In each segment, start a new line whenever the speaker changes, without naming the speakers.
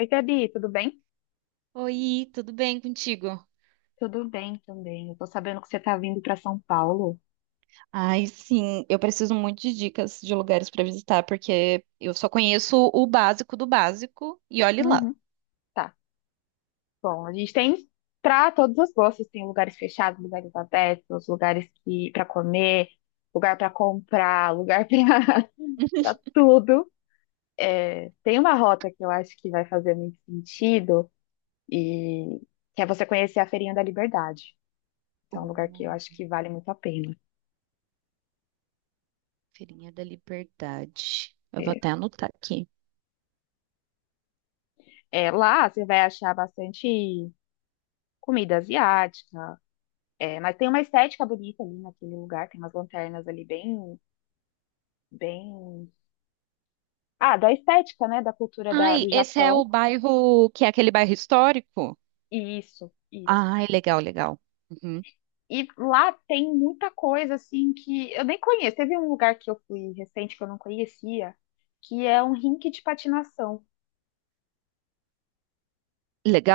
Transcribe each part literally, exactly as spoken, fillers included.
Oi, Gabi, tudo bem?
Oi, tudo bem contigo?
Tudo bem também. Eu tô sabendo que você tá vindo pra São Paulo.
Ai, sim, eu preciso muito de dicas de lugares para visitar, porque eu só conheço o básico do básico e olhe lá.
Uhum. Tá. Bom, a gente tem para todos os gostos, tem lugares fechados, lugares abertos, lugares que para comer, lugar para comprar, lugar para tudo. Tem uma rota que eu acho que vai fazer muito sentido e que é você conhecer a Feirinha da Liberdade. Então, é um
Hum,
lugar que eu acho que vale muito a pena.
Feirinha da Liberdade. Eu vou
É,
até anotar aqui.
é, lá você vai achar bastante comida asiática. É, mas tem uma estética bonita ali naquele lugar, tem umas lanternas ali bem, bem. Ah, da estética, né? Da cultura da-
Ai,
do
esse é o
Japão.
bairro que é aquele bairro histórico?
Isso, isso.
Ai, legal, legal. Uhum.
E lá tem muita coisa assim que eu nem conheço. Teve um lugar que eu fui recente que eu não conhecia, que é um rink de patinação.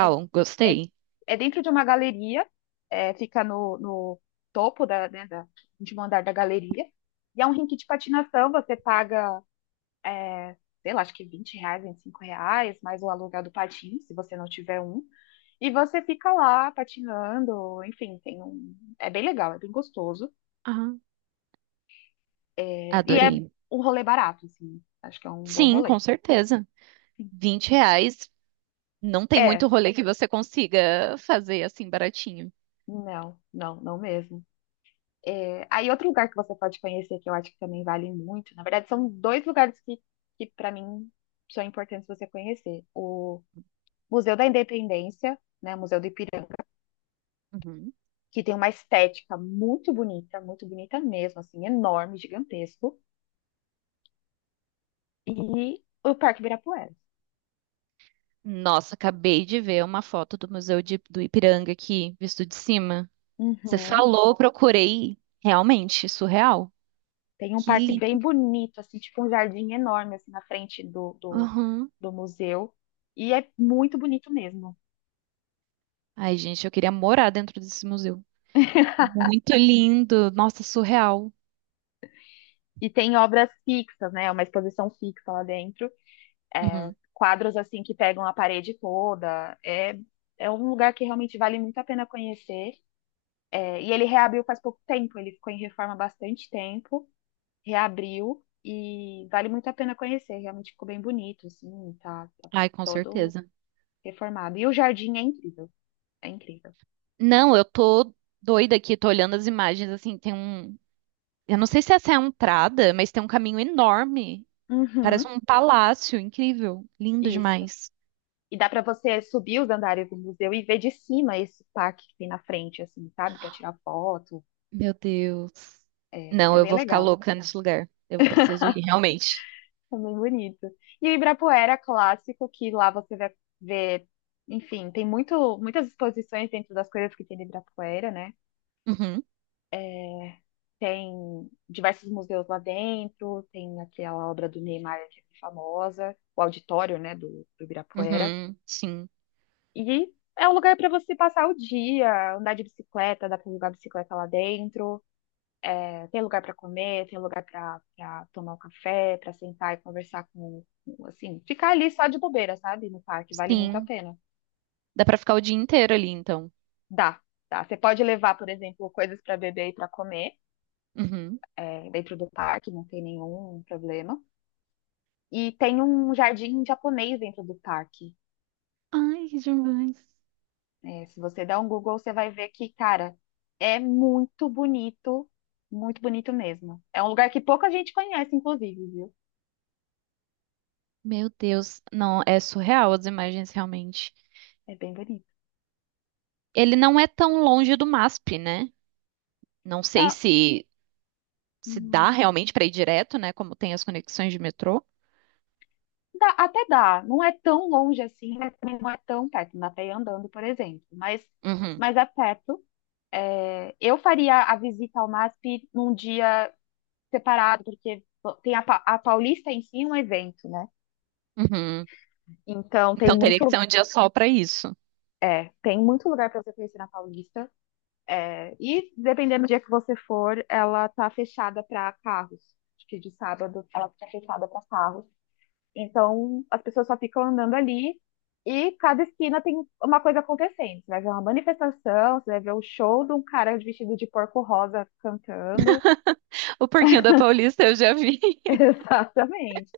É, é,
gostei.
é dentro de uma galeria, é, fica no, no topo da, né, da, de um andar da galeria. E é um rink de patinação, você paga sei lá, acho que vinte reais, vinte e cinco reais, mais o aluguel do patins, se você não tiver um. E você fica lá patinando, enfim, tem um. É bem legal, é bem gostoso.
Ah,
É, e é
adorei.
um rolê barato, assim. Acho que é um bom
Sim,
rolê.
com certeza.
Sim.
Vinte reais, não tem
É,
muito rolê que você consiga fazer assim baratinho.
não, não, não mesmo. É, aí outro lugar que você pode conhecer, que eu acho que também vale muito, na verdade, são dois lugares que, que para mim são importantes você conhecer. O Museu da Independência, né? Museu do Ipiranga,
Uhum.
que tem uma estética muito bonita, muito bonita mesmo, assim, enorme, gigantesco. E o Parque Ibirapuera.
Nossa, acabei de ver uma foto do Museu de- do Ipiranga aqui, visto de cima. Você
Uhum.
falou, procurei. Realmente, surreal.
Tem um
Que
parque
lindo.
bem bonito, assim, tipo um jardim enorme, assim, na frente do, do,
Aham.
do museu. E é muito bonito mesmo.
Ai, gente, eu queria morar dentro desse museu. Muito lindo. Nossa, surreal.
E tem obras fixas, né? Uma exposição fixa lá dentro. É,
Uhum.
quadros, assim, que pegam a parede toda. É, é um lugar que realmente vale muito a pena conhecer. É, e ele reabriu faz pouco tempo. Ele ficou em reforma há bastante tempo. Reabriu e vale muito a pena conhecer. Realmente ficou bem bonito, assim, tá, tá
Ai, com
todo
certeza.
reformado. E o jardim é incrível, é incrível.
Não, eu tô doida aqui, tô olhando as imagens, assim, tem um... Eu não sei se essa é a entrada, mas tem um caminho enorme. Parece
Uhum,
um palácio, incrível. Lindo
isso.
demais.
E dá para você subir os andares do museu e ver de cima esse parque que tem na frente, assim, sabe? Quer tirar foto.
Meu Deus.
É, é
Não, eu
bem
vou ficar
legal,
louca nesse lugar. Eu preciso ir, realmente.
é bem bonito. E o Ibirapuera é clássico, que lá você vai ver, enfim, tem muito, muitas exposições dentro das coisas que tem no Ibirapuera, né?
Uhum,
Tem diversos museus lá dentro, tem aquela obra do Neymar que é famosa, o auditório, né, do, do Ibirapuera.
uhum, sim,
E é um lugar para você passar o dia, andar de bicicleta, dá para alugar bicicleta lá dentro. É, tem lugar para comer, tem lugar para tomar um café, para sentar e conversar com, com, assim, ficar ali só de bobeira, sabe? No parque, vale muito a
sim.
pena.
Dá pra ficar o dia inteiro ali, então.
Dá, dá. Você pode levar, por exemplo, coisas para beber e para comer,
Uhum.
é, dentro do parque, não tem nenhum problema. E tem um jardim japonês dentro do parque.
Ai, que demais.
É, se você der um Google, você vai ver que, cara, é muito bonito, muito bonito mesmo. É um lugar que pouca gente conhece, inclusive, viu?
Meu Deus, não, é surreal as imagens, realmente.
É bem bonito.
Ele não é tão longe do MASP, né? Não sei
É,
se se
hum,
dá realmente pra ir direto, né? Como tem as conexões de metrô.
dá- até dá, não é tão longe assim, mas também não é tão perto, não dá pra ir andando, por exemplo. Mas,
Uhum,
mas é perto. É, eu faria a visita ao MASP num dia separado, porque tem a, Pa- a Paulista em si é um evento, né?
uhum.
Então tem
Então teria que
muito.
ser um dia só pra isso.
É, tem muito lugar para você conhecer na Paulista. É, e dependendo do dia que você for, ela tá fechada para carros. Acho que de sábado ela fica fechada para carros. Então as pessoas só ficam andando ali e cada esquina tem uma coisa acontecendo. Você vai ver uma manifestação, você vai ver o show de um cara vestido de porco rosa cantando.
O porquinho da Paulista eu já vi.
Exatamente.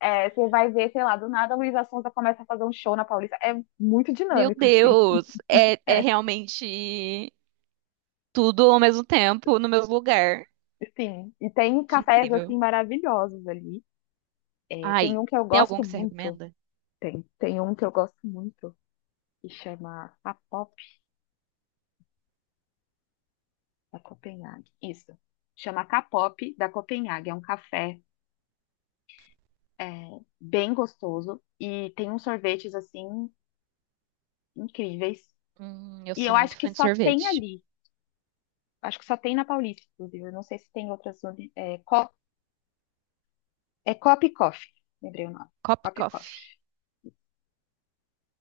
É, você vai ver, sei lá, do nada a Luísa Sonza começa a fazer um show na Paulista. É muito
Meu
dinâmico, assim.
Deus, é, é
É.
realmente tudo ao mesmo tempo no mesmo lugar.
Sim, e tem
Que
cafés
incrível.
assim maravilhosos ali. É, tem
Ai,
um que eu
tem algum
gosto
que você
muito.
recomenda?
Tem, tem um que eu gosto muito que chama Kapop da Copenhague. Isso. Chama Kapop da Copenhague. É um café, é, bem gostoso e tem uns sorvetes assim incríveis.
Hum, eu
E eu
sou muito
acho que
fã de
só tem
sorvete.
ali. Acho que só tem na Paulista, inclusive. Eu não sei se tem outras. uni- É, Co- é Cop Coffee. Lembrei o nome.
Cop
Cop
Coffee.
Coffee.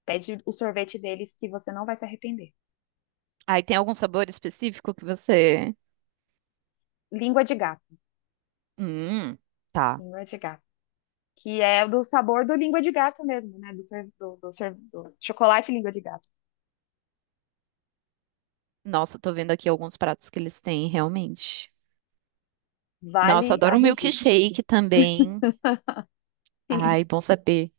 Pede o sorvete deles que você não vai se arrepender.
Ai, tem algum sabor específico que você.
Língua de gato.
Hum, tá.
Língua de gato. Que é do sabor do língua de gato mesmo, né? Do, sor- do, do sor- do chocolate língua de gato.
Nossa, eu tô vendo aqui alguns pratos que eles têm, realmente. Nossa, eu
Vale a
adoro um
visita.
milkshake também.
Sim,
Ai, bom saber.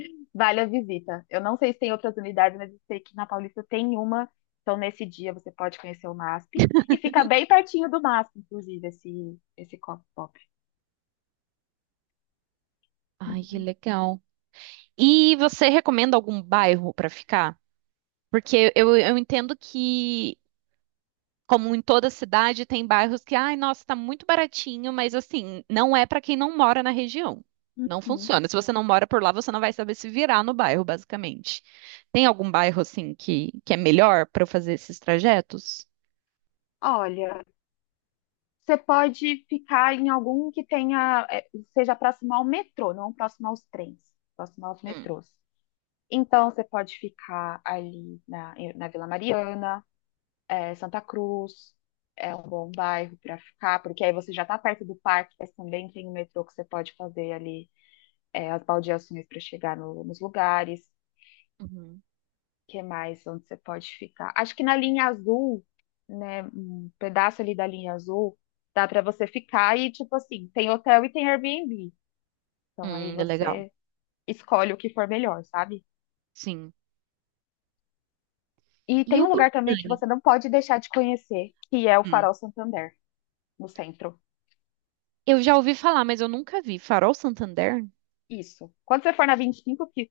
vale a visita. Eu não sei se tem outras unidades, mas eu sei que na Paulista tem uma. Então, nesse dia, você pode conhecer o MASP. E fica bem pertinho do MASP, inclusive, esse, esse copo pop.
Ai, que legal. E você recomenda algum bairro pra ficar? Porque eu, eu entendo que como em toda cidade, tem bairros que, ai, nossa, tá muito baratinho, mas assim, não é para quem não mora na região. Não
Uhum.
funciona. Se você não mora por lá, você não vai saber se virar no bairro, basicamente. Tem algum bairro assim que, que é melhor para eu fazer esses trajetos?
Olha, você pode ficar em algum que tenha, é, seja próximo ao metrô, não próximo aos trens, próximo aos
Hum,
metrôs. Então, você pode ficar ali na, na Vila Mariana, eh, Santa Cruz, é um bom bairro para ficar, porque aí você já está perto do parque, mas também tem o metrô que você pode fazer ali, eh, as baldeações para chegar no- nos lugares.
uhum.
Que mais onde você pode ficar? Acho que na linha azul, né, um pedaço ali da linha azul, dá para você ficar e, tipo assim, tem hotel e tem Airbnb. Então, aí
Hum, é legal.
você escolhe o que for melhor, sabe?
Sim.
E
E
tem
o
um lugar também que
Botânico?
você não pode deixar de conhecer, que é o
Hum.
Farol Santander, no centro.
Eu já ouvi falar, mas eu nunca vi. Farol Santander?
Isso. Quando você for na vinte e cinco, que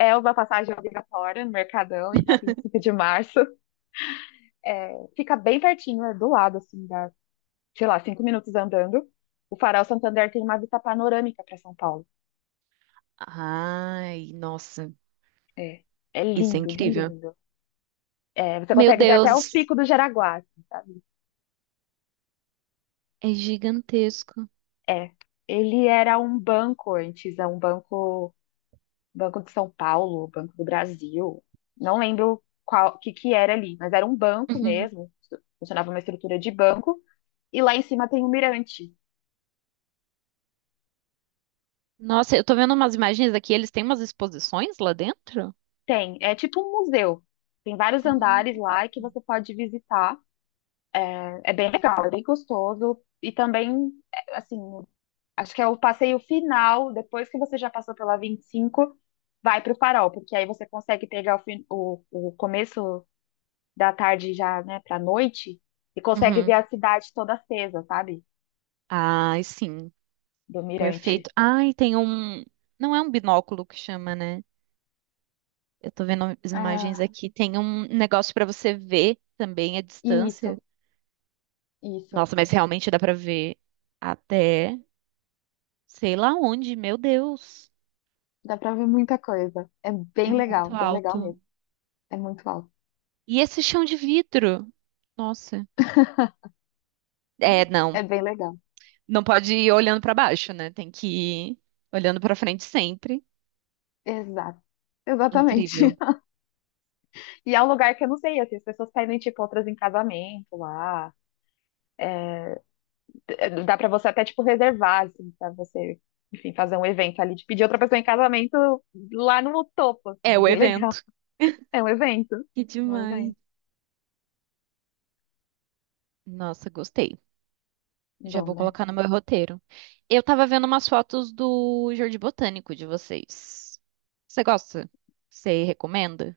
é uma passagem obrigatória no Mercadão e na vinte e cinco de março, é, fica bem pertinho, é do lado, assim, dá, sei lá, cinco minutos andando. O Farol Santander tem uma vista panorâmica para São Paulo.
Ai, nossa,
É, é
isso é
lindo, lindo,
incrível.
lindo. É, você
Meu
consegue ver até o
Deus,
Pico do Jaraguá, assim, sabe?
é gigantesco.
É. Ele era um banco antes, é um banco, Banco de São Paulo, Banco do Brasil, não lembro qual que que era ali, mas era um banco
Uhum.
mesmo, funcionava uma estrutura de banco e lá em cima tem um mirante.
Nossa, eu tô vendo umas imagens aqui, eles têm umas exposições lá dentro?
Tem, é tipo um museu. Tem vários andares
Ah.
lá que você pode visitar. É bem legal, é bem gostoso e também é, assim, acho que é o passeio final, depois que você já passou pela vinte e cinco, vai para o farol, porque aí você consegue pegar o, fin- o, o começo da tarde já, né, pra noite, e consegue ver
Uhum.
a cidade toda acesa, sabe?
Ai, sim.
Do mirante.
Perfeito. Ai, tem um. Não é um binóculo que chama, né? Eu tô vendo as imagens
Ah,
aqui. Tem um negócio pra você ver também a distância.
isso, isso.
Nossa, mas realmente dá pra ver até sei lá onde. Meu Deus,
Dá pra ver muita coisa. É
é
bem legal,
muito
bem legal
alto.
mesmo. É muito alto.
E esse chão de vidro? Nossa. É,
É
não.
bem legal.
Não pode ir olhando pra baixo, né? Tem que ir olhando pra frente sempre.
Exato. Exatamente.
Incrível.
E é um lugar que eu não sei, assim, as pessoas pedem, tipo, outras em casamento lá. D- Dá pra você até, tipo, reservar, assim, pra você, enfim, fazer um evento ali, de pedir outra pessoa em casamento lá no topo,
É
assim, é
o
bem legal.
evento.
É um evento.
Que
É um
demais.
evento
Nossa, gostei. Já
bom,
vou
né?
colocar no meu roteiro. Eu tava vendo umas fotos do Jardim Botânico de vocês. Você gosta? Você recomenda?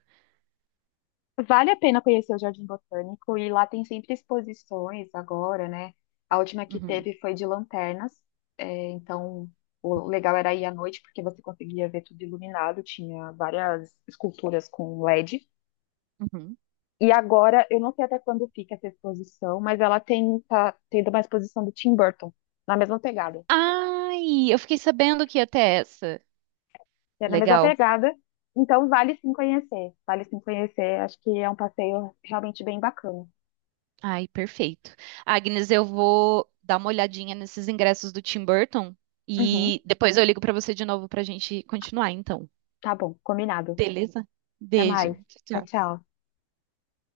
Vale a pena conhecer o Jardim Botânico e lá tem sempre exposições agora, né? A última que
Uhum.
teve foi de lanternas, é, então o legal era ir à noite porque você conseguia ver tudo iluminado, tinha várias esculturas com L E D.
Uhum.
E agora, eu não sei até quando fica essa exposição, mas ela tem, tá tendo uma exposição do Tim Burton, na mesma pegada.
Ai, eu fiquei sabendo que ia ter essa.
É na mesma
Legal.
pegada, então vale sim conhecer, vale sim conhecer, acho que é um passeio realmente bem bacana.
Ai, perfeito. Agnes, eu vou dar uma olhadinha nesses ingressos do Tim Burton
Uhum,
e depois eu ligo pra você de novo pra gente continuar, então.
tá bom, combinado.
Beleza?
Até
Beijo.
mais.
Tchau,
Tchau,
tchau.
tchau.